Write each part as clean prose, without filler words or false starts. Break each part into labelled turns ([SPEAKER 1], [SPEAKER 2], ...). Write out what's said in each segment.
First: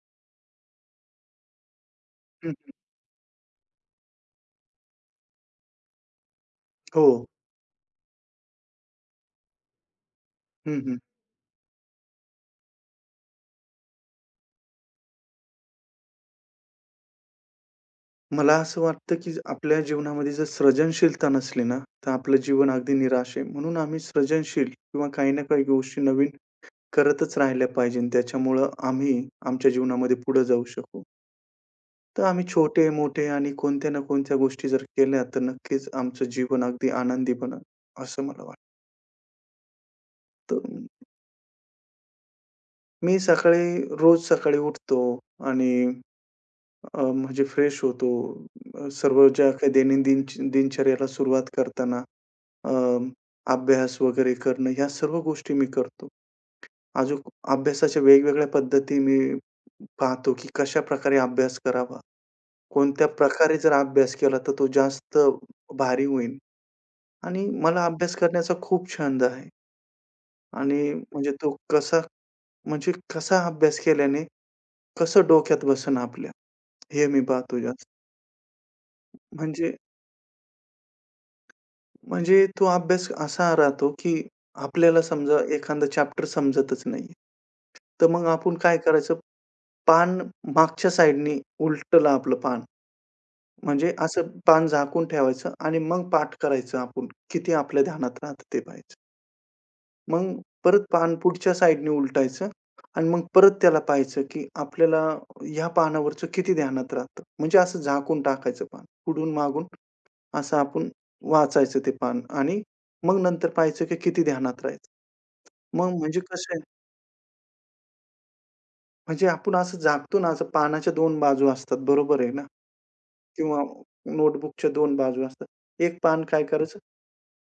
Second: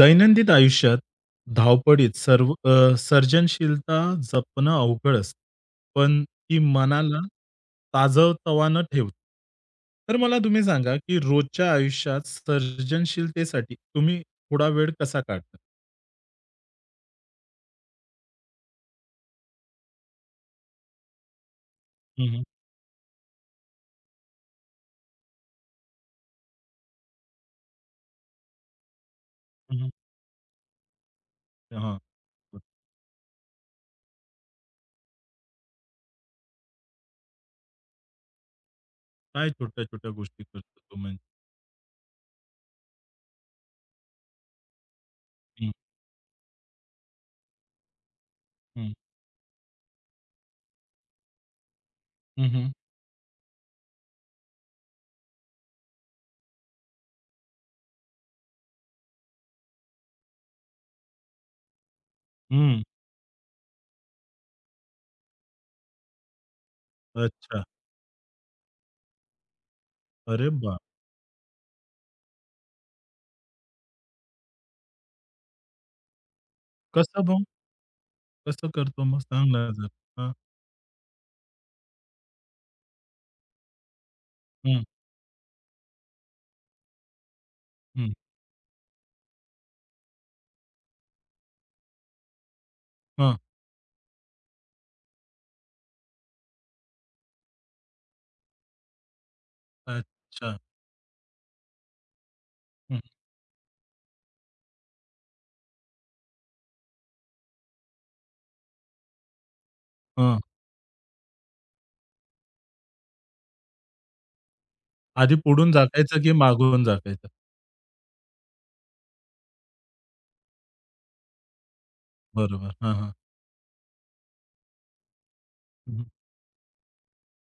[SPEAKER 1] दैनंदिन आयुष्यात धावपळीत
[SPEAKER 2] हं,
[SPEAKER 1] सर्व
[SPEAKER 2] हं.
[SPEAKER 1] सर्जनशीलता जपणं अवघड असतं, पण ती
[SPEAKER 2] हो.
[SPEAKER 1] मनाला ताजंतवानं ठेवते. तर मला तुम्ही
[SPEAKER 2] हं,
[SPEAKER 1] सांगा,
[SPEAKER 2] हं.
[SPEAKER 1] की रोजच्या आयुष्यात सर्जनशीलतेसाठी तुम्ही थोडा वेळ कसा काढता?
[SPEAKER 2] मला असं वाटतं, की आपल्या जीवनामध्ये जर सर्जनशीलता नसली ना, तर
[SPEAKER 1] हं,
[SPEAKER 2] आपलं
[SPEAKER 1] हं.
[SPEAKER 2] जीवन अगदी निराश आहे. म्हणून आम्ही सर्जनशील किंवा काही ना काही गोष्टी नवीन करतच राहिल्या पाहिजे. त्याच्यामुळं आम्ही आमच्या
[SPEAKER 1] हं, हं.
[SPEAKER 2] जीवनामध्ये पुढे जाऊ शकू.
[SPEAKER 1] हां.
[SPEAKER 2] तर आम्ही छोटे-मोठे आणि कोणत्या ना कोणत्या गोष्टी जर केल्या, तर नक्कीच आमचं जीवन अगदी आनंदी बनल, असं मला वाटतं.
[SPEAKER 1] काय छोट्या-छोट्या गोष्टी
[SPEAKER 2] तर
[SPEAKER 1] करतो तो म्हणजे?
[SPEAKER 2] मी सकाळी रोज सकाळी उठतो आणि
[SPEAKER 1] हं,
[SPEAKER 2] म्हणजे फ्रेश होतो.
[SPEAKER 1] हं.
[SPEAKER 2] सर्व ज्या काही दैनंदिन दिनचर्याला सुरुवात करताना
[SPEAKER 1] हं, हं.
[SPEAKER 2] अ, अभ्यास वगैरे करणं, ह्या सर्व गोष्टी मी करतो. अजून अभ्यासाच्या वेगवेगळ्या पद्धती मी पाहतो, की कशाप्रकारे अभ्यास करावा.
[SPEAKER 1] हं.
[SPEAKER 2] कोणत्या प्रकारे जर अभ्यास केला, तर तो जास्त भारी होईल आणि
[SPEAKER 1] अच्छा.
[SPEAKER 2] मला अभ्यास करण्याचा खूप छंद आहे
[SPEAKER 1] अरे वाह!
[SPEAKER 2] आणि म्हणजे तो कसा म्हणजे कसा अभ्यास केल्याने कसं डोक्यात बसेन आपल्या, हे मी
[SPEAKER 1] कसं मग?
[SPEAKER 2] पाहतो जास्त.
[SPEAKER 1] कसं करतो मग? सांग ना
[SPEAKER 2] म्हणजे
[SPEAKER 1] जरा? हां.
[SPEAKER 2] म्हणजे तो अभ्यास असा राहतो, की
[SPEAKER 1] हं,
[SPEAKER 2] आपल्याला समजा एखादा चॅप्टर समजतच नाहीये. तर
[SPEAKER 1] हं.
[SPEAKER 2] मग आपण काय करायचं, पान मागच्या साइडनी उलटलं आपलं पान.
[SPEAKER 1] हां.
[SPEAKER 2] म्हणजे असं पान झाकून ठेवायचं आणि मग पाठ करायचं आपण. किती आपल्या ध्यानात राहतं ते पाहायचं. मग
[SPEAKER 1] अच्छा.
[SPEAKER 2] परत पान पुढच्या साइडनी उलटायचं
[SPEAKER 1] हं.
[SPEAKER 2] आणि मग परत त्याला पाहायचं, की आपल्याला ह्या पानावरचं किती ध्यानात राहतं. म्हणजे असं झाकून टाकायचं पान. पुढून मागून
[SPEAKER 1] हां.
[SPEAKER 2] असं आपण वाचायचं ते पान आणि मग नंतर पाहायचं की किती ध्यानात
[SPEAKER 1] आधी पुढून
[SPEAKER 2] राहायचं. मग म्हणजे
[SPEAKER 1] झाकायचं की
[SPEAKER 2] कसं आहे,
[SPEAKER 1] मागून झाकायचं?
[SPEAKER 2] म्हणजे आपण असं झाकतो ना, असं पानाच्या 2 बाजू असतात बरोबर आहे ना?
[SPEAKER 1] बरोबर. हां, हां.
[SPEAKER 2] किंवा नोटबुकच्या दोन बाजू असतात.
[SPEAKER 1] हं,
[SPEAKER 2] एक
[SPEAKER 1] हं.
[SPEAKER 2] पान काय करायचं,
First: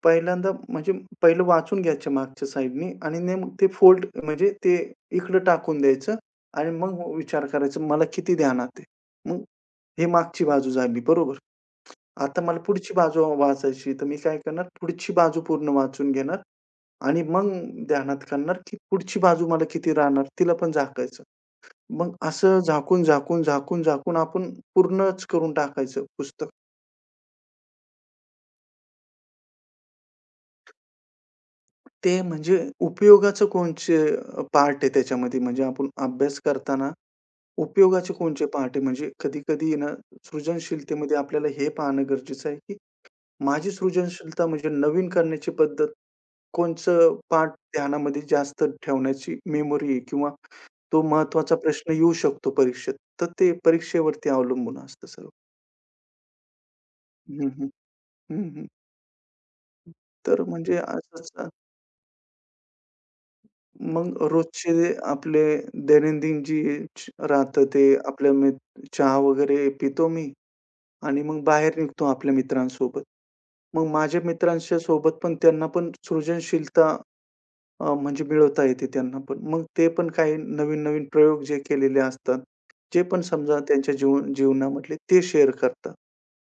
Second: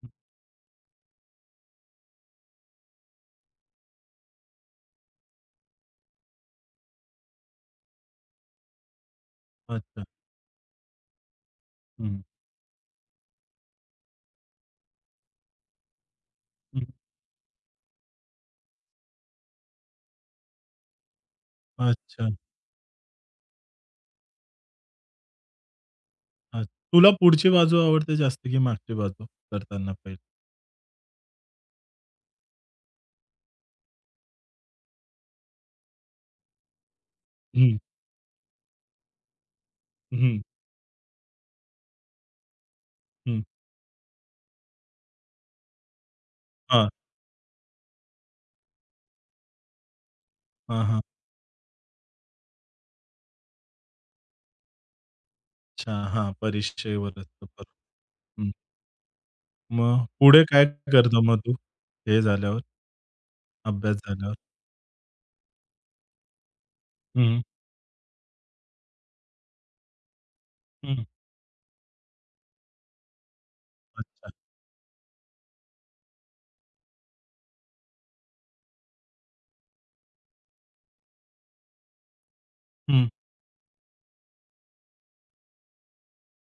[SPEAKER 2] पहिल्यांदा म्हणजे पहिलं वाचून घ्यायच्या मागच्या साइडनी आणि नेमकं ते फोल्ड म्हणजे ते इकडं टाकून द्यायचं आणि मग विचार करायचा मला किती ध्यानात आहे. मग
[SPEAKER 1] अच्छा.
[SPEAKER 2] हे मागची बाजू झाली बरोबर.
[SPEAKER 1] हं, हं.
[SPEAKER 2] आता मला पुढची बाजू वाचायची, तर मी काय करणार पुढची बाजू पूर्ण वाचून घेणार
[SPEAKER 1] हं.
[SPEAKER 2] आणि मग ध्यानात करणार, की पुढची बाजू मला किती राहणार, तिला पण झाकायचं. मग
[SPEAKER 1] अच्छा.
[SPEAKER 2] असं झाकून, झाकून, झाकून, झाकून आपण पूर्णच करून टाकायचं पुस्तक.
[SPEAKER 1] अच्छा. तुला पुढची बाजू आवडते जास्त की मागची बाजू करताना पहिले?
[SPEAKER 2] ते म्हणजे उपयोगाचं कोणचे पार्ट आहे त्याच्यामध्ये म्हणजे आपण अभ्यास करताना
[SPEAKER 1] हं,
[SPEAKER 2] उपयोगाचे कोणचे पार्ट आहे म्हणजे कधी-कधी ना
[SPEAKER 1] हं,
[SPEAKER 2] सृजनशीलतेमध्ये आपल्याला हे पाहणं गरजेचं आहे, की
[SPEAKER 1] हं.
[SPEAKER 2] माझी सृजनशीलता म्हणजे नवीन करण्याची पद्धत
[SPEAKER 1] हां,
[SPEAKER 2] कोणचं पार्ट ध्यानामध्ये जास्त ठेवण्याची मेमरी किंवा
[SPEAKER 1] हां, हां.
[SPEAKER 2] तो महत्वाचा प्रश्न येऊ शकतो परीक्षेत. तर ते परीक्षेवरती अवलंबून असतं सर्व.
[SPEAKER 1] अच्छा. हां, परीक्षेवर असतं
[SPEAKER 2] हं, हं.
[SPEAKER 1] बरोबर.
[SPEAKER 2] हं,
[SPEAKER 1] हं.
[SPEAKER 2] हं.
[SPEAKER 1] मग
[SPEAKER 2] तर
[SPEAKER 1] पुढे काय
[SPEAKER 2] म्हणजे
[SPEAKER 1] करतो
[SPEAKER 2] असंच
[SPEAKER 1] मग तू? हे झाल्यावर, अभ्यास
[SPEAKER 2] मग
[SPEAKER 1] झाल्यावर?
[SPEAKER 2] रोजचे आपले दैनंदिन जी
[SPEAKER 1] हं,
[SPEAKER 2] राहतं ते आपल्या मी चहा वगैरे पितो मी
[SPEAKER 1] हं.
[SPEAKER 2] आणि मग बाहेर निघतो आपल्या मित्रांसोबत. मग माझ्या
[SPEAKER 1] अच्छा.
[SPEAKER 2] मित्रांच्या सोबत पण त्यांना पण सृजनशीलता म्हणजे मिळवता येते त्यांना पण. मग ते पण काही नवीन-नवीन प्रयोग जे केलेले असतात, जे
[SPEAKER 1] हं.
[SPEAKER 2] पण समजा त्यांच्या जीवनामधले ते शेअर करतात.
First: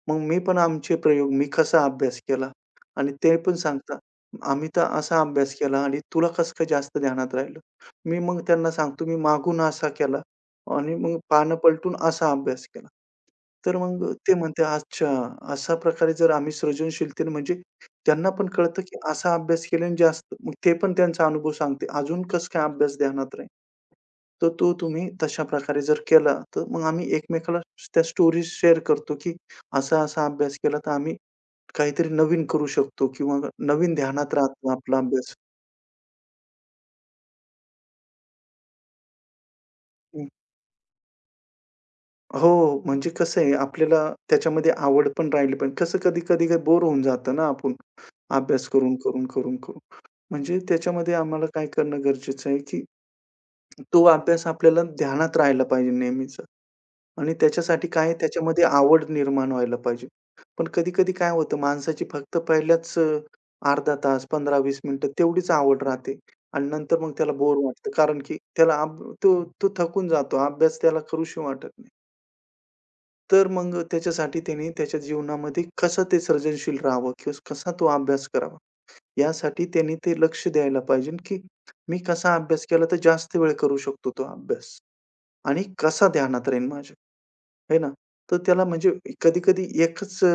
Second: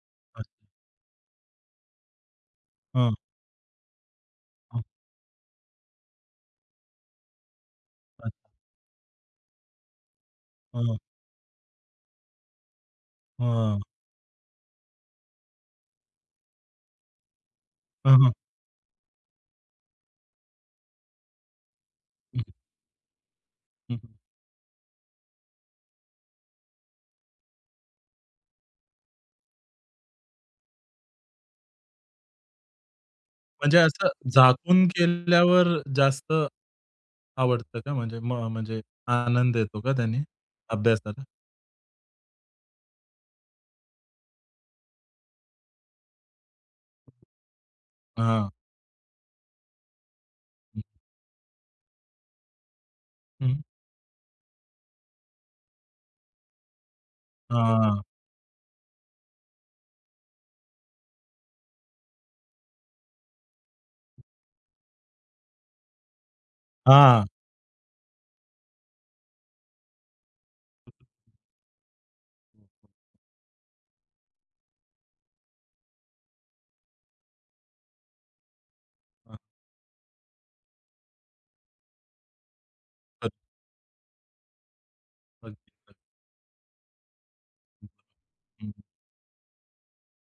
[SPEAKER 2] मग मी पण
[SPEAKER 1] अच्छा.
[SPEAKER 2] आमचे प्रयोग मी कसा अभ्यास केला आणि
[SPEAKER 1] हां,
[SPEAKER 2] ते पण सांगतात. आम्ही
[SPEAKER 1] हां.
[SPEAKER 2] तर असा अभ्यास केला आणि तुला कसं काय जास्त ध्यानात राहिलं? मी मग
[SPEAKER 1] अच्छा.
[SPEAKER 2] त्यांना सांगतो मी मागून असा केला
[SPEAKER 1] हां,
[SPEAKER 2] आणि
[SPEAKER 1] हां.
[SPEAKER 2] मग पानं पलटून असा अभ्यास केला. तर मग ते म्हणते, "अच्छा, अशा प्रकारे जर आम्ही सृजनशीलतेने" म्हणजे
[SPEAKER 1] हां,
[SPEAKER 2] त्यांना
[SPEAKER 1] हां.
[SPEAKER 2] पण कळतं, की असा अभ्यास केल्याने जास्त मग ते पण त्यांचा अनुभव सांगते. अजून कसं काय अभ्यास ध्यानात राहील?
[SPEAKER 1] हं, हं.
[SPEAKER 2] तर तो तुम्ही तशा प्रकारे जर केला, तर मग आम्ही एकमेकाला त्या स्टोरीज शेअर करतो, की असा-असा अभ्यास केला, तर आम्ही काहीतरी नवीन करू शकतो किंवा
[SPEAKER 1] म्हणजे
[SPEAKER 2] नवीन
[SPEAKER 1] असं
[SPEAKER 2] ध्यानात राहतो
[SPEAKER 1] झाकून
[SPEAKER 2] आपला अभ्यास.
[SPEAKER 1] केल्यावर जास्त आवडतं का? म्हणजे म्हणजे आनंद येतो का त्याने
[SPEAKER 2] हं.
[SPEAKER 1] अभ्यासाला?
[SPEAKER 2] हो, म्हणजे कसं आहे आपल्याला त्याच्यामध्ये आवड पण राहिली पाहिजे. कसं कधी-कधी बोर होऊन जातं ना आपण
[SPEAKER 1] हां.
[SPEAKER 2] अभ्यास करून, करून, करून, करून. म्हणजे
[SPEAKER 1] हं,
[SPEAKER 2] त्याच्यामध्ये आम्हाला काय करणं गरजेचं आहे, की
[SPEAKER 1] हं.
[SPEAKER 2] तो अभ्यास आपल्याला ध्यानात राहिला पाहिजे नेहमीच आणि
[SPEAKER 1] हां,
[SPEAKER 2] त्याच्यासाठी
[SPEAKER 1] हां.
[SPEAKER 2] काय आहे, त्याच्यामध्ये आवड निर्माण व्हायला पाहिजे. पण कधी-कधी काय होतं माणसाची फक्त पहिल्याच अर्धा तास, 15-20 मिनिटं तेवढीच आवड राहते आणि नंतर मग त्याला बोर वाटतं. कारण की त्याला अब तो तो थकून जातो. अभ्यास त्याला करूशी वाटत नाही. तर मग त्याच्यासाठी त्याने त्याच्या जीवनामध्ये कसं ते सर्जनशील राहावं किंवा कसा तो अभ्यास करावा?
[SPEAKER 1] हां.
[SPEAKER 2] यासाठी त्यांनी ते लक्ष द्यायला पाहिजे, की मी कसा अभ्यास केला तर जास्त वेळ करू शकतो तो अभ्यास आणि
[SPEAKER 1] अगदी.
[SPEAKER 2] कसा ध्यानात राहील माझ्या. आहे ना? तर त्याला
[SPEAKER 1] हं.
[SPEAKER 2] म्हणजे कधी-कधी एकच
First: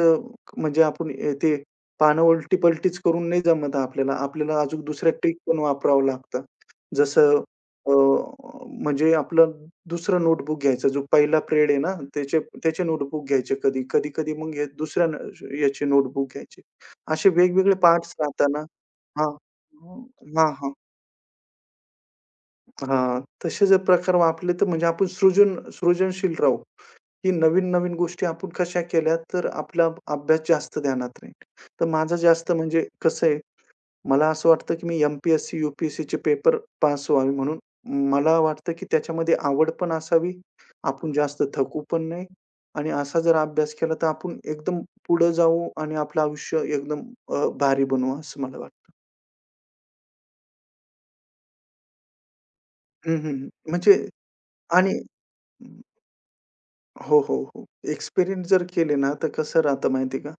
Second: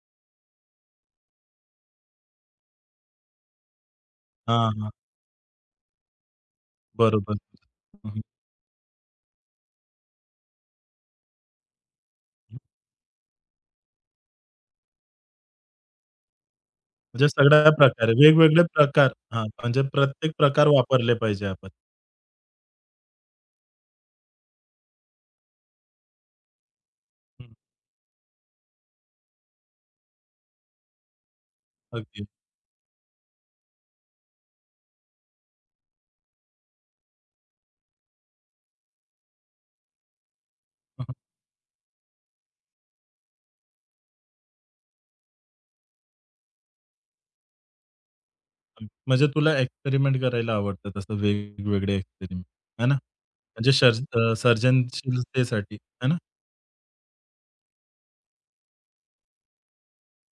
[SPEAKER 2] म्हणजे आपण ते पानं उलटी-पलटीच करून नाही जमत आपल्याला. आपल्याला
[SPEAKER 1] हां,
[SPEAKER 2] अजून
[SPEAKER 1] हां.
[SPEAKER 2] दुसऱ्या ट्रिक पण वापरावं लागतं.
[SPEAKER 1] बरोबर.
[SPEAKER 2] जसं अ,
[SPEAKER 1] हं, हं.
[SPEAKER 2] म्हणजे आपलं दुसरं नोटबुक घ्यायचं. जो पहिला पिरियड आहे ना, त्याचे त्याचे नोटबुक घ्यायचे कधी. कधी-कधी मग हे दुसऱ्या याचे नोटबुक घ्यायचे.
[SPEAKER 1] म्हणजे
[SPEAKER 2] असे
[SPEAKER 1] सगळ्या
[SPEAKER 2] वेगवेगळे
[SPEAKER 1] प्रकारे
[SPEAKER 2] पार्ट्स राहताना
[SPEAKER 1] वेगवेगळे प्रकार
[SPEAKER 2] हां.
[SPEAKER 1] हां, म्हणजे
[SPEAKER 2] हां,
[SPEAKER 1] प्रत्येक प्रकार
[SPEAKER 2] हां,
[SPEAKER 1] वापरले पाहिजे आपण.
[SPEAKER 2] हां. तसे जर प्रकार वापरले तर म्हणजे आपण सृजनशील राहू. की
[SPEAKER 1] हं,
[SPEAKER 2] नवीन-नवीन गोष्टी आपण कशा केल्या, तर आपला अभ्यास जास्त ध्यानात राहील. तर माझं
[SPEAKER 1] अगदी.
[SPEAKER 2] जास्त म्हणजे कसं आहे, मला असं वाटतं की मी MP चे पेपर पास व्हावे म्हणून मला वाटतं की त्याच्यामध्ये आवड पण असावी. आपण
[SPEAKER 1] हं,
[SPEAKER 2] जास्त थकू पण नाही आणि असा जर अभ्यास केला, तर आपण एकदम पुढे जाऊ आणि आपलं आयुष्य एकदम भारी बनवू असं मला
[SPEAKER 1] हं.
[SPEAKER 2] वाटतं.
[SPEAKER 1] म्हणजे तुला एक्सपेरिमेंट करायला आवडतं तसं वेगवेगळे एक्सपेरिमेंट, आहे ना?
[SPEAKER 2] हं, हं, हं.
[SPEAKER 1] म्हणजे
[SPEAKER 2] म्हणजे आणि
[SPEAKER 1] सर्जनशीलतेसाठी, आहे ना?
[SPEAKER 2] हो, हो, हो. एक्सपिरियन्स जर केले ना, तर कसं राहतं माहिती का?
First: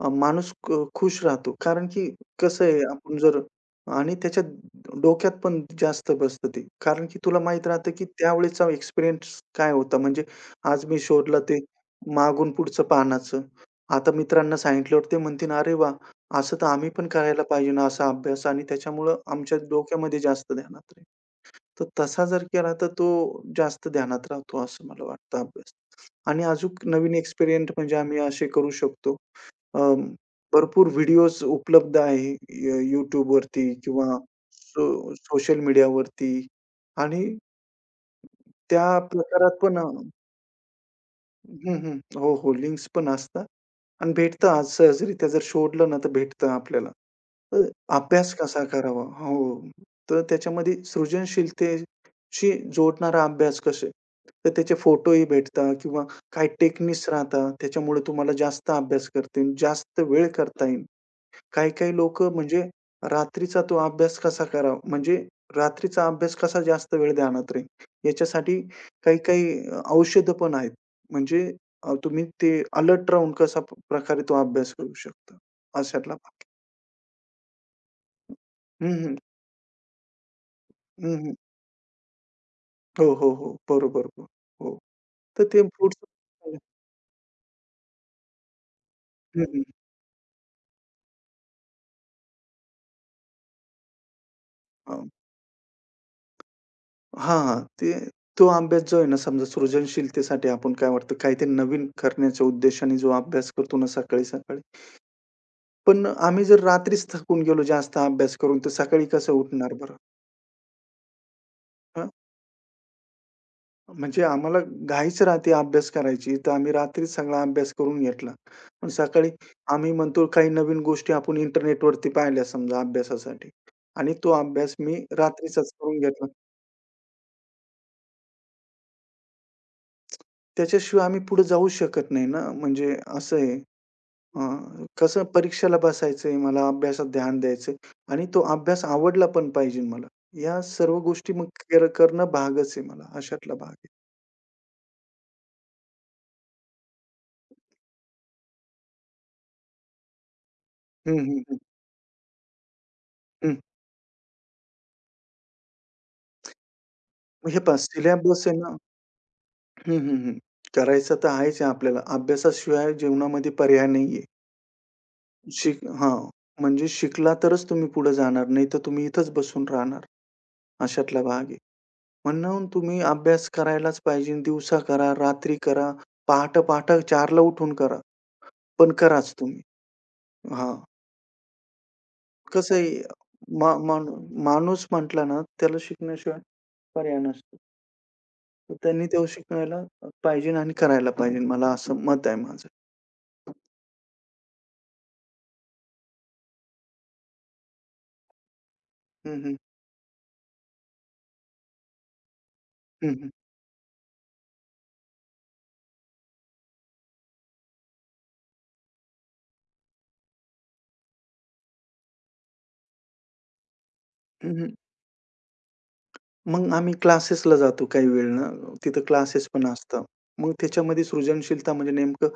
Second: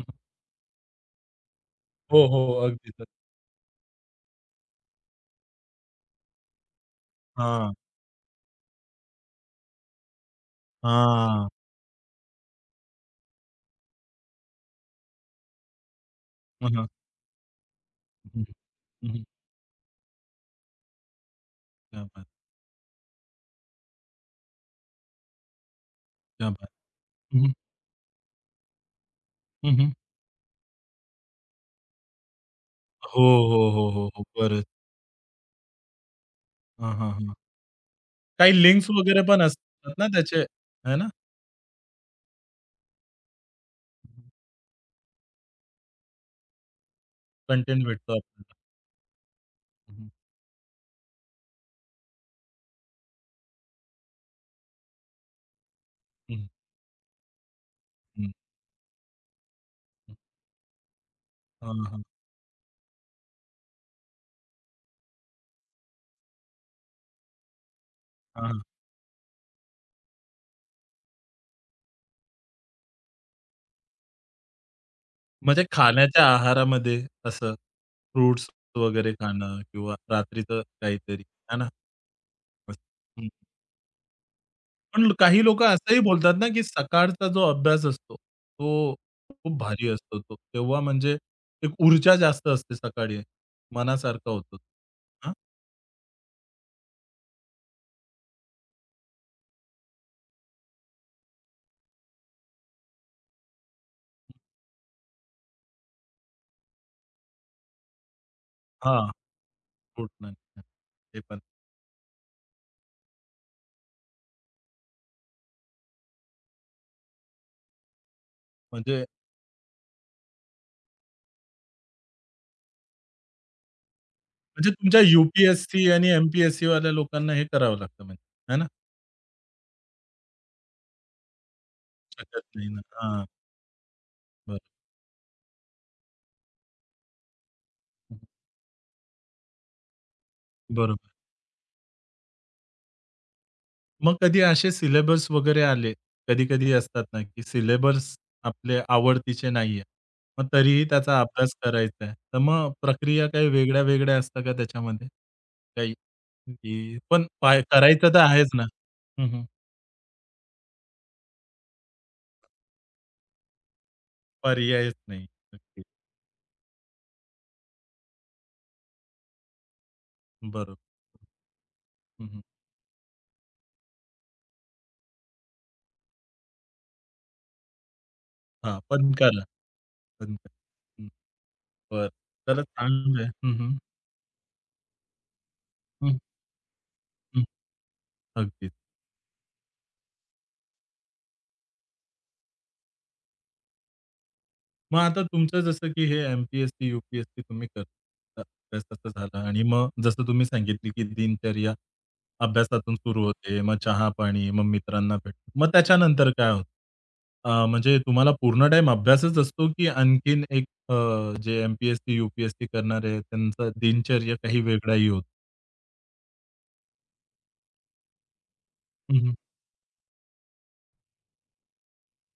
[SPEAKER 2] माणूस खुश राहतो. कारण की
[SPEAKER 1] हो, हो.
[SPEAKER 2] कसं आहे
[SPEAKER 1] अगदीच.
[SPEAKER 2] आपण जर आणि त्याच्या डोक्यात पण जास्त बसतं ते. कारण की तुला माहीत
[SPEAKER 1] हां,
[SPEAKER 2] राहतं की त्यावेळेचा एक्सपिरियन्स काय होता. म्हणजे आज मी शोधलं
[SPEAKER 1] हां.
[SPEAKER 2] ते मागून पुढचं पानाचं. आता मित्रांना सांगितल्यावर ते म्हणतील, "अरे वाह! असं तर
[SPEAKER 1] हं, हं.
[SPEAKER 2] आम्ही पण करायला पाहिजे ना असा
[SPEAKER 1] हं,
[SPEAKER 2] अभ्यास" आणि
[SPEAKER 1] हं,
[SPEAKER 2] त्याच्यामुळं
[SPEAKER 1] हं.
[SPEAKER 2] आमच्या डोक्यामध्ये जास्त ध्यानात राहील. तर
[SPEAKER 1] क्या
[SPEAKER 2] तसा
[SPEAKER 1] बात!
[SPEAKER 2] जर केला तर तो जास्त ध्यानात राहतो असं मला वाटतं अभ्यास. आणि
[SPEAKER 1] क्या बात!
[SPEAKER 2] अजून नवीन
[SPEAKER 1] हं, हं.
[SPEAKER 2] एक्सपेरिमेंट म्हणजे आम्ही असे करू शकतो.
[SPEAKER 1] हं, हं.
[SPEAKER 2] अं, भरपूर व्हिडिओज उपलब्ध आहे
[SPEAKER 1] हो, हो,
[SPEAKER 2] YouTubeवरती
[SPEAKER 1] हो, हो,
[SPEAKER 2] किंवा
[SPEAKER 1] हो. बरंच.
[SPEAKER 2] सोशल मीडियावरती
[SPEAKER 1] हां, हां,
[SPEAKER 2] आणि
[SPEAKER 1] हां. काही
[SPEAKER 2] त्या
[SPEAKER 1] लिंक्स वगैरे पण
[SPEAKER 2] प्रकारात पण
[SPEAKER 1] असतात ना त्याचे, आहे ना?
[SPEAKER 2] हं, हं, हो, हो. लिंक्स पण असतात आणि भेटतं आज सहजरित्या जर शोधलं ना, तर भेटतं आपल्याला. तर
[SPEAKER 1] कंटेंट भेटतो
[SPEAKER 2] अभ्यास
[SPEAKER 1] आपल्याला.
[SPEAKER 2] कसा करावा? हो.
[SPEAKER 1] हं, हं.
[SPEAKER 2] तर त्याच्यामध्ये सृजनशीलतेशी जोडणारा अभ्यास कसे? तर त्याचे फोटोही भेटतात किंवा काही टेक्निक्स राहतात. त्याच्यामुळे
[SPEAKER 1] हं,
[SPEAKER 2] तुम्हाला जास्त अभ्यास करता येईल, जास्त
[SPEAKER 1] हं.
[SPEAKER 2] वेळ करता येईल.
[SPEAKER 1] हां,
[SPEAKER 2] काही-काही
[SPEAKER 1] हां.
[SPEAKER 2] लोक म्हणजे रात्रीचा तो अभ्यास कसा करावा, म्हणजे रात्रीचा अभ्यास कसा जास्त वेळ ध्यानात राहील,
[SPEAKER 1] हां, हां.
[SPEAKER 2] याच्यासाठी काही-काही पण आहेत. म्हणजे तुम्ही ते अलर्ट राहून कशा प्रकारे तो अभ्यास करू शकता,
[SPEAKER 1] म्हणजे
[SPEAKER 2] अशातला
[SPEAKER 1] खाण्याच्या
[SPEAKER 2] भाग
[SPEAKER 1] आहारामध्ये असं
[SPEAKER 2] आहे.
[SPEAKER 1] फ्रुट्स
[SPEAKER 2] हं,
[SPEAKER 1] वगैरे
[SPEAKER 2] हं.
[SPEAKER 1] खाणं किंवा रात्रीचं
[SPEAKER 2] हं,
[SPEAKER 1] काहीतरी,
[SPEAKER 2] हं.
[SPEAKER 1] आहे ना? मस्त.
[SPEAKER 2] हो,
[SPEAKER 1] हं.
[SPEAKER 2] हो, हो. बरोबर. हो, हो.
[SPEAKER 1] पण काही
[SPEAKER 2] तर ते
[SPEAKER 1] लोकं असंही
[SPEAKER 2] पुढचं
[SPEAKER 1] बोलतात ना, की सकाळचा जो अभ्यास असतो, तो
[SPEAKER 2] हं,
[SPEAKER 1] खूप
[SPEAKER 2] हं.
[SPEAKER 1] भारी असतो तो. तेव्हा म्हणजे एक ऊर्जा जास्त असते सकाळी. मनासारखं होतं.
[SPEAKER 2] हां.
[SPEAKER 1] हां,
[SPEAKER 2] हां, हां. ते तो अभ्यास जो आहे ना, समजा सृजनशीलतेसाठी आपण काय वाटतं, काहीतरी नवीन करण्याच्या उद्देशाने जो अभ्यास करतो ना सकाळी-सकाळी, पण आम्ही जर रात्रीच थकून गेलो जास्त अभ्यास करून, तर सकाळी
[SPEAKER 1] हां,
[SPEAKER 2] कसं उठणार बरं?
[SPEAKER 1] होत नाही. ते पण.
[SPEAKER 2] हं. म्हणजे आम्हाला घाईच राहते अभ्यास करायची, तर आम्ही रात्रीच सगळा अभ्यास करून घेतला. पण
[SPEAKER 1] म्हणजे
[SPEAKER 2] सकाळी आम्ही म्हणतो काही नवीन गोष्टी आपण इंटरनेटवरती पाहिल्या समजा अभ्यासासाठी आणि तो
[SPEAKER 1] म्हणजे
[SPEAKER 2] अभ्यास मी
[SPEAKER 1] तुमच्या
[SPEAKER 2] रात्रीचाच
[SPEAKER 1] यू-पी-एस-सी
[SPEAKER 2] करून
[SPEAKER 1] आणि
[SPEAKER 2] घेतला.
[SPEAKER 1] एम-पी-एस-सीवाल्या लोकांना हे करावं लागतं म्हणजे, आहे ना?
[SPEAKER 2] त्याच्याशिवाय आम्ही पुढे जाऊ शकत नाही ना,
[SPEAKER 1] शकत नाही ना.
[SPEAKER 2] म्हणजे
[SPEAKER 1] हां,
[SPEAKER 2] असं आहे. अ,
[SPEAKER 1] बरं.
[SPEAKER 2] कसं परीक्षेला बसायचंय, मला अभ्यासात ध्यान द्यायचंय आणि तो अभ्यास आवडला पण पाहिजे मला. या सर्व
[SPEAKER 1] बरोबर.
[SPEAKER 2] गोष्टी मग करणं भागच आहे मला. अशातला भाग आहे.
[SPEAKER 1] मग कधी असे सिलेबस वगैरे आले, कधी-कधी असतात ना, की सिलेबस आपले आवडतीचे नाहीये. मग तरीही त्याचा
[SPEAKER 2] हं, हं,
[SPEAKER 1] अभ्यास
[SPEAKER 2] हं.
[SPEAKER 1] करायचा आहे. तर मग प्रक्रिया काही
[SPEAKER 2] हं.
[SPEAKER 1] वेगळ्या-वेगळ्या असतात का त्याच्यामध्ये? काही की पण
[SPEAKER 2] मग हे
[SPEAKER 1] पाय
[SPEAKER 2] पहा
[SPEAKER 1] करायचं तर
[SPEAKER 2] सिलॅबस
[SPEAKER 1] आहेच
[SPEAKER 2] आहे
[SPEAKER 1] ना.
[SPEAKER 2] ना
[SPEAKER 1] हं, हं.
[SPEAKER 2] हं, हं, हं. करायचं तर आहेच आहे आपल्याला. अभ्यासाशिवाय जीवनामध्ये पर्याय नाहीये.
[SPEAKER 1] पर्यायच नाही.
[SPEAKER 2] शिक
[SPEAKER 1] नक्की.
[SPEAKER 2] हां. म्हणजे शिकला तरच तुम्ही पुढे जाणार, नाही तर तुम्ही इथंच बसून राहणार.
[SPEAKER 1] बरोबर.
[SPEAKER 2] अशातला भाग आहे.
[SPEAKER 1] हं, हं.
[SPEAKER 2] म्हणून तुम्ही अभ्यास करायलाच पाहिजे. दिवसा करा, रात्री करा, पहाटे-पहाटे 4:00 उठून करा,
[SPEAKER 1] हां,
[SPEAKER 2] पण
[SPEAKER 1] पण
[SPEAKER 2] कराच
[SPEAKER 1] करा.
[SPEAKER 2] तुम्ही.
[SPEAKER 1] पण करा.
[SPEAKER 2] हां.
[SPEAKER 1] हं. बरं. तर
[SPEAKER 2] कसं आहे
[SPEAKER 1] चांगलं आहे. हं,
[SPEAKER 2] मा
[SPEAKER 1] हं.
[SPEAKER 2] माणू माणूस म्हटला ना, त्याला
[SPEAKER 1] हं,
[SPEAKER 2] शिकण्याशिवाय पर्याय
[SPEAKER 1] हं.
[SPEAKER 2] नसतो.
[SPEAKER 1] अगदीच.
[SPEAKER 2] तर त्यांनी तो शिकायला पाहिजे आणि करायला पाहिजे. मला असं मत आहे माझं.
[SPEAKER 1] मग आता तुमचं जसं की हे एम-पी-एस-सी, तुम्ही करता अभ्यासाचं झालं
[SPEAKER 2] हं, हं.
[SPEAKER 1] आणि मग जसं तुम्ही सांगितली की दिनचर्या अभ्यासातून
[SPEAKER 2] हं,
[SPEAKER 1] सुरू
[SPEAKER 2] हं.
[SPEAKER 1] होते, मग चहा-पाणी, मग मित्रांना भेटणं. मग त्याच्यानंतर काय होतं? म्हणजे तुम्हाला पूर्ण टाईम अभ्यासच असतो की आणखीन एक जे एम-पी-एस-सी, यू-पी-एस-सी करणारे आहेत, त्यांचा दिनचर्या काही
[SPEAKER 2] हं, हं.
[SPEAKER 1] वेगळाही होतो?
[SPEAKER 2] मग आम्ही क्लासेसला जातो काही वेळ ना, तिथं
[SPEAKER 1] हं, हं,
[SPEAKER 2] क्लासेस पण असतात. मग त्याच्यामध्ये सृजनशीलता म्हणजे नेमकं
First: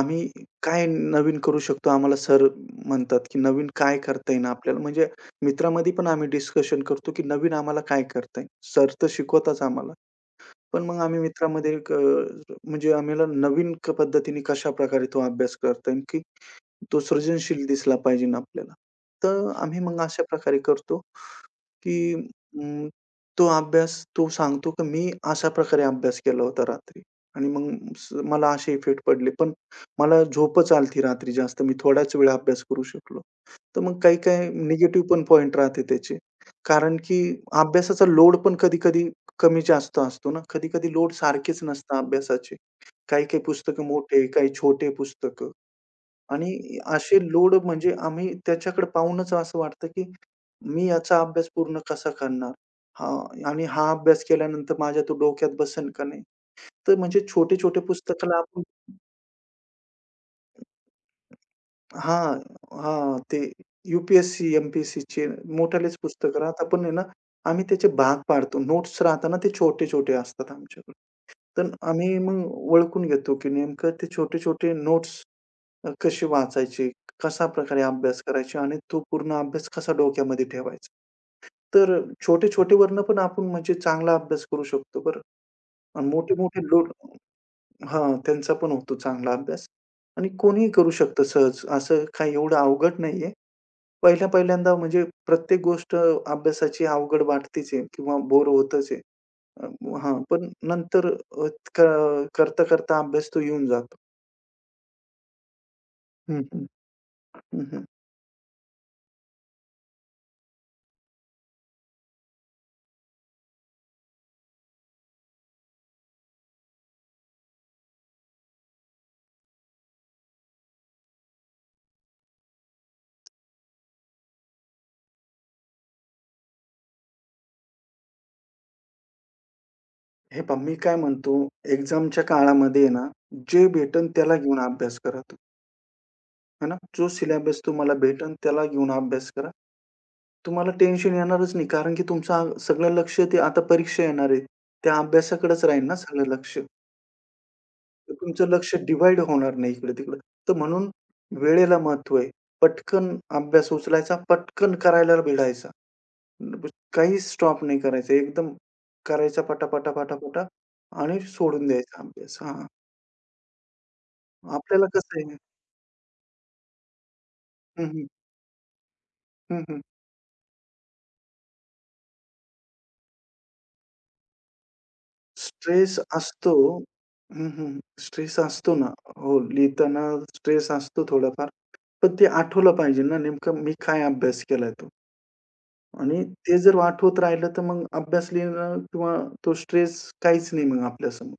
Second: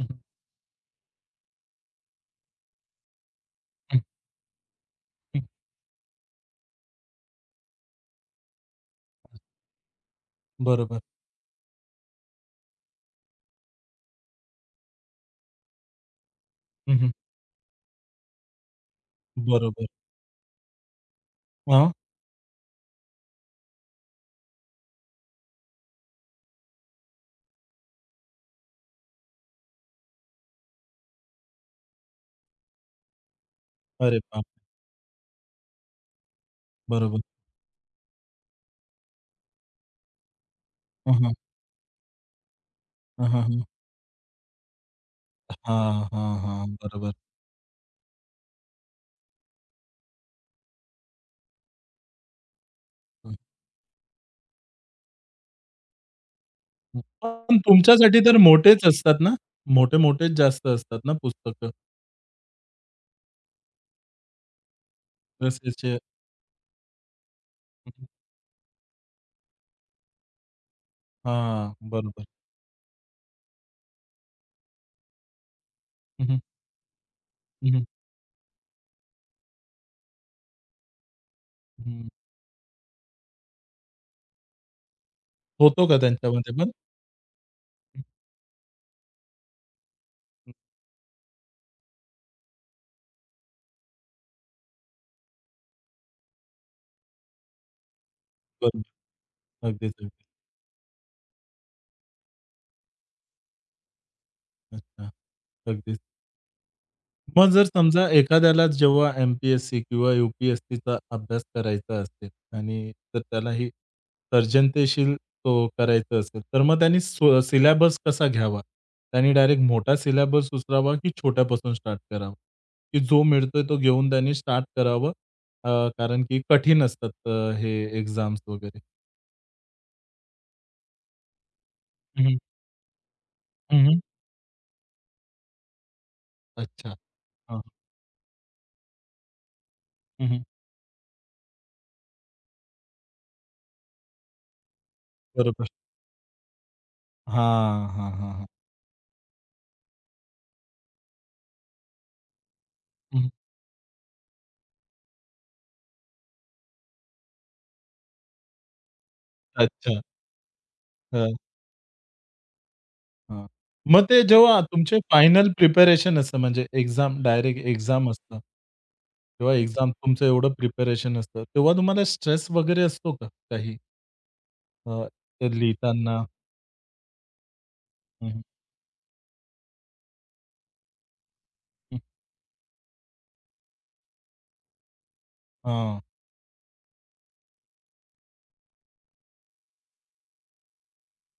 [SPEAKER 1] हं,
[SPEAKER 2] काय नवीन करू शकतो? आम्हाला सर म्हणतात, की नवीन काय
[SPEAKER 1] हं,
[SPEAKER 2] करता येईल आपल्याला? म्हणजे मित्रामध्ये पण आम्ही डिस्कशन करतो, की नवीन आम्हाला काय करता येईल? सर तर शिकवतात आम्हाला. पण मग
[SPEAKER 1] बरोबर.
[SPEAKER 2] आम्ही मित्रामध्ये एक म्हणजे आम्हाला नवीन पद्धतीने कशाप्रकारे तो अभ्यास करता येईल, की तो
[SPEAKER 1] हं,
[SPEAKER 2] सृजनशील दिसला पाहिजे ना आपल्याला. तर आम्ही
[SPEAKER 1] बरोबर.
[SPEAKER 2] मग अशा प्रकारे करतो.
[SPEAKER 1] हां.
[SPEAKER 2] की तो अभ्यास तो सांगतो की मी अशा प्रकारे अभ्यास केला होता रात्री आणि मग मला असे इफेक्ट पडले पण मला झोपच आलती रात्री जास्त मी थोडाच वेळ अभ्यास करू शकलो तर मग काही
[SPEAKER 1] अरे
[SPEAKER 2] काही
[SPEAKER 1] बापरे!
[SPEAKER 2] निगेटिव्ह पण पॉइंट राहते त्याचे कारण की
[SPEAKER 1] बरोबर.
[SPEAKER 2] अभ्यासाचा लोड पण कधी कधी कमी जास्त असतो ना कधी कधी लोड
[SPEAKER 1] हां, हां.
[SPEAKER 2] सारखेच नसतं अभ्यासाचे काही
[SPEAKER 1] हां, हां,
[SPEAKER 2] काही
[SPEAKER 1] हां.
[SPEAKER 2] पुस्तकं मोठे काही छोटे पुस्तक
[SPEAKER 1] हां,
[SPEAKER 2] आणि
[SPEAKER 1] बरोबर.
[SPEAKER 2] असे लोड म्हणजे आम्ही त्याच्याकडे पाहूनच असं वाटतं, की मी याचा अभ्यास पूर्ण कसा करणार? हां, आणि हा अभ्यास केल्यानंतर माझ्या तो डोक्यात बसेल का नाही? तर म्हणजे
[SPEAKER 1] पण
[SPEAKER 2] छोटे-छोटे
[SPEAKER 1] तुमच्यासाठी तर
[SPEAKER 2] पुस्तकाला आपण
[SPEAKER 1] मोठेच असतात ना? मोठे-मोठेच जास्त असतात ना पुस्तकं?
[SPEAKER 2] हां, हां. ते यू-पी-एस-सी, एम मोठालेच
[SPEAKER 1] रसेचे
[SPEAKER 2] पुस्तकं राहतात. पण आहे ना, आम्ही त्याचे
[SPEAKER 1] हं, हं.
[SPEAKER 2] भाग पाडतो. नोट्स राहतात ना, ते छोटे-छोटे असतात आमच्याकडे. तर
[SPEAKER 1] हां,
[SPEAKER 2] आम्ही
[SPEAKER 1] बरोबर.
[SPEAKER 2] मग ओळखून घेतो, की नेमकं ते छोटे-छोटे नोट्स
[SPEAKER 1] हं,
[SPEAKER 2] कशी
[SPEAKER 1] हं.
[SPEAKER 2] वाचायची? कशा प्रकारे
[SPEAKER 1] हं,
[SPEAKER 2] अभ्यास करायची? आणि तो पूर्ण अभ्यास कसा डोक्यामध्ये ठेवायचा? तर छोटे-छोटे वरनं पण आपण म्हणजे चांगला अभ्यास करू शकतो बरं.
[SPEAKER 1] होतो का
[SPEAKER 2] आणि
[SPEAKER 1] त्यांच्यामध्ये
[SPEAKER 2] मोठे-मोठे
[SPEAKER 1] पण?
[SPEAKER 2] लोक
[SPEAKER 1] हं,
[SPEAKER 2] हां, त्यांचा पण होतो चांगला अभ्यास. आणि
[SPEAKER 1] हं.
[SPEAKER 2] कोणीही करू शकतं सहज. असं काही एवढं अवघड नाहीये. पहिल्या-पहिल्यांदा म्हणजे प्रत्येक गोष्ट अभ्यासाची अवघड वाटतेच आहे किंवा बोर
[SPEAKER 1] बरोबर.
[SPEAKER 2] होतच आहे. अ,
[SPEAKER 1] अगदीच, अगदीच.
[SPEAKER 2] हां, पण नंतर क करता-करता अभ्यास तो येऊन जातो.
[SPEAKER 1] अच्छा. अगदीच.
[SPEAKER 2] हं, हं.
[SPEAKER 1] मग जर
[SPEAKER 2] हं, हं.
[SPEAKER 1] समजा एखाद्याला जेव्हा एम-पी-एस-सी किंवा यू-पी-एस-सीचा अभ्यास करायचा असेल आणि तर त्यालाही सर्जनतेशील तो करायचा असेल, तर मग त्यांनी सिलॅबस कसा घ्यावा? त्यांनी डायरेक्ट मोठा सिलॅबस उचलावा की छोट्यापासून स्टार्ट करावा? की जो मिळतोय तो घेऊन त्यांनी स्टार्ट करावं? अ, कारण की कठीण असतात हे एक्झाम्स वगैरे.
[SPEAKER 2] हे पहा, मी काय म्हणतो,
[SPEAKER 1] हं,
[SPEAKER 2] एक्झामच्या
[SPEAKER 1] हं.
[SPEAKER 2] काळामध्ये आहे ना, जे भेटेल त्याला घेऊन अभ्यास करा तुम्ही, है ना.
[SPEAKER 1] अच्छा.
[SPEAKER 2] जो
[SPEAKER 1] हां.
[SPEAKER 2] सिलेबस तुम्हाला भेटेल त्याला घेऊन अभ्यास करा.
[SPEAKER 1] हं,
[SPEAKER 2] तुम्हाला टेन्शन येणारच नाही, कारण की तुमचं सगळं लक्ष ते आता परीक्षा येणार आहे. त्या अभ्यासाकडेच
[SPEAKER 1] बरोबर.
[SPEAKER 2] राहील ना सगळं लक्ष.
[SPEAKER 1] हां, हां,
[SPEAKER 2] तर
[SPEAKER 1] हां, हां.
[SPEAKER 2] तुमचं लक्ष डिव्हाईड होणार नाही इकडे-तिकडे. तर म्हणून वेळेला महत्व आहे. पटकन
[SPEAKER 1] हं.
[SPEAKER 2] अभ्यास उचलायचा, पटकन करायला भिडायचा. काहीच स्टॉप नाही करायचा. एकदम करायचा पटा, पटा,
[SPEAKER 1] अच्छा.
[SPEAKER 2] पटा, पटा आणि सोडून द्यायचा अभ्यास. हां.
[SPEAKER 1] हां. मग ते जेव्हा
[SPEAKER 2] आपल्याला
[SPEAKER 1] तुमचे
[SPEAKER 2] कसं आहे
[SPEAKER 1] फायनल प्रिपरेशन असतं म्हणजे एक्झाम डायरेक्ट
[SPEAKER 2] हं, हं.
[SPEAKER 1] एक्झाम असतं. तेव्हा
[SPEAKER 2] हं, हं.
[SPEAKER 1] एक्झाम तुमचं एवढं प्रिपरेशन असतं. तेव्हा तुम्हाला स्ट्रेस वगैरे असतो का काही? अ, ते
[SPEAKER 2] स्ट्रेस
[SPEAKER 1] लिहिताना?
[SPEAKER 2] असतो. हं, हं.
[SPEAKER 1] हं,
[SPEAKER 2] स्ट्रेस
[SPEAKER 1] हं.
[SPEAKER 2] असतो ना. हो, लिहिताना स्ट्रेस असतो थोडाफार. पण ते आठवलं पाहिजे ना नेमकं मी काय अभ्यास केलाय तो
[SPEAKER 1] हां.
[SPEAKER 2] आणि ते जर आठवत राहिलं तर मग अभ्यास लिहिणं किंवा तो स्ट्रेस काहीच नाही मग आपल्यासमोर.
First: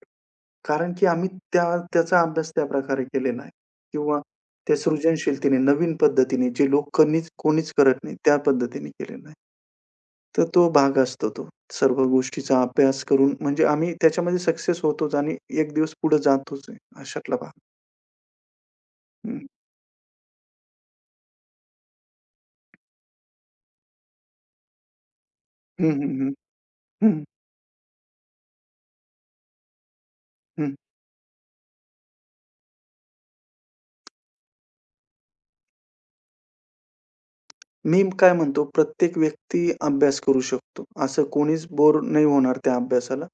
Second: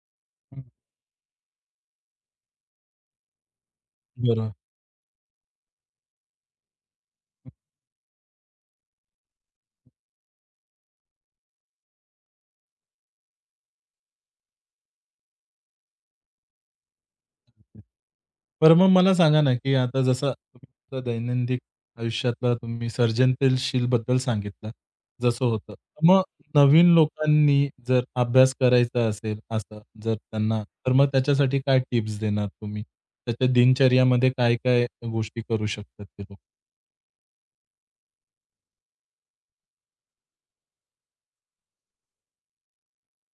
[SPEAKER 1] हं.
[SPEAKER 2] कारण की आम्ही त्या त्याचा अभ्यास त्या प्रकारे केलेला आहे किंवा
[SPEAKER 1] बरोबर.
[SPEAKER 2] त्या सृजनशीलतेने, नवीन पद्धतीने जे लोक कोणीच करत नाही त्या पद्धतीने केलेलं आहे. तर तो भाग असतो तो. सर्व गोष्टीचा अभ्यास करून म्हणजे आम्ही त्याच्यामध्ये सक्सेस होतोच आणि एक दिवस पुढे जातोच आहे, अशातला भाग.
[SPEAKER 1] बरं मग मला सांगा
[SPEAKER 2] हं.
[SPEAKER 1] ना, की आता जसं तुम्ही तुमचं दैनंदिन आयुष्यातलं तुम्ही सर्जनशीलबद्दल सांगितलं, जसं होतं.
[SPEAKER 2] हं, हं,
[SPEAKER 1] मग
[SPEAKER 2] हं.
[SPEAKER 1] नवीन
[SPEAKER 2] हं,
[SPEAKER 1] लोकांनी जर अभ्यास करायचा असेल असं जर त्यांना,
[SPEAKER 2] हं.
[SPEAKER 1] तर मग त्याच्यासाठी काय टिप्स देणार तुम्ही? त्याच्या दिनचर्यामध्ये काय-काय गोष्टी करू शकतात ते लोक?
[SPEAKER 2] मी काय म्हणतो, प्रत्येक व्यक्ती अभ्यास करू शकतो. असं कोणीच बोर नाही होणार त्या अभ्यासाला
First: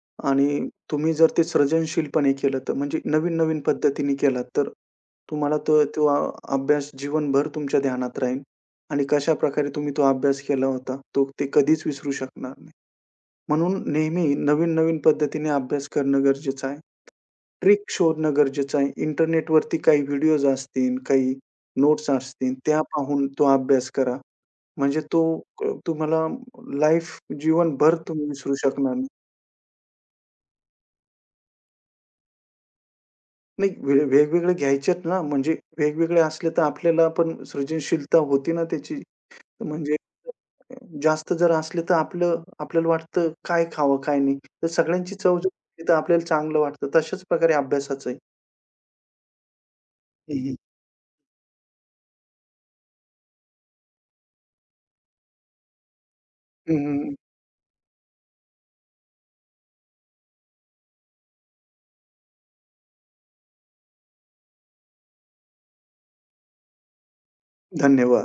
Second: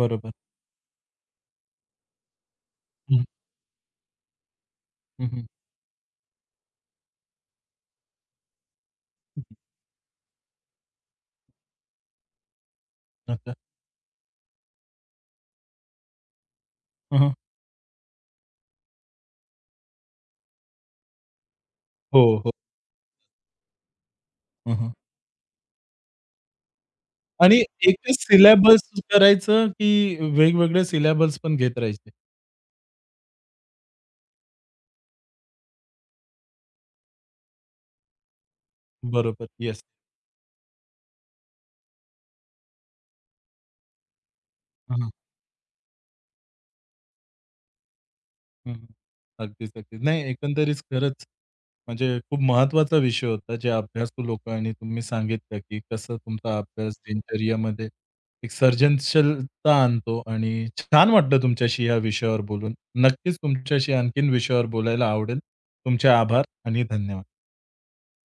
[SPEAKER 1] बरोबर.
[SPEAKER 2] आणि तुम्ही जर ते सर्जनशीलपणे केलं तर म्हणजे
[SPEAKER 1] हं,
[SPEAKER 2] नवीन-नवीन पद्धतीने केलात तर
[SPEAKER 1] हं, हं.
[SPEAKER 2] तुम्हाला तो तो अभ्यास जीवनभर तुमच्या ध्यानात राहील आणि
[SPEAKER 1] हं.
[SPEAKER 2] कशाप्रकारे तुम्ही तो अभ्यास केला होता, तो ते कधीच विसरू शकणार नाही.
[SPEAKER 1] अच्छा.
[SPEAKER 2] म्हणून नेहमी नवीन-नवीन पद्धतीने अभ्यास करणं गरजेचं आहे.
[SPEAKER 1] हं,
[SPEAKER 2] ट्रिक शोधणं गरजेचं आहे. इंटरनेटवरती काही व्हिडिओज असतील, काही नोट्स
[SPEAKER 1] हो, हो.
[SPEAKER 2] असतील, त्या पाहून तो अभ्यास करा.
[SPEAKER 1] हं,
[SPEAKER 2] म्हणजे तो तुम्हाला लाईफ
[SPEAKER 1] आणि
[SPEAKER 2] जीवनभर
[SPEAKER 1] एकच
[SPEAKER 2] तुम्ही विसरू
[SPEAKER 1] सिलॅबस
[SPEAKER 2] शकणार नाही.
[SPEAKER 1] करायचं, की वेगवेगळे सिलॅबस पण घेत राहायचे?
[SPEAKER 2] नाही वेगवेगळे घ्यायचेत ना, म्हणजे वेगवेगळे असले तर आपल्याला पण सृजनशीलता होती ना त्याची.
[SPEAKER 1] बरोबर. येस.
[SPEAKER 2] म्हणजे जास्त जर असले तर आपलं आपल्याला वाटतं काय खावं, काय नाही. तर सगळ्यांची चव जर घेतली तर आपल्याला चांगलं वाटतं. तशाच प्रकारे अभ्यासाचंही.
[SPEAKER 1] हं, हं. अगदीच, अगदीच. नाही
[SPEAKER 2] हं, हं.
[SPEAKER 1] एकंदरीत खरंच म्हणजे खूप महत्त्वाचा विषय होता जे अभ्यासू लोकं आणि तुम्ही सांगितलं, की कसं तुमचा अभ्यास दिनचर्येमध्ये एक सर्जनशीलता आणतो आणि छान वाटलं तुमच्याशी या विषयावर बोलून. नक्कीच तुमच्याशी आणखीन विषयावर बोलायला आवडेल. तुमचे आभार आणि धन्यवाद.
[SPEAKER 2] धन्यवाद.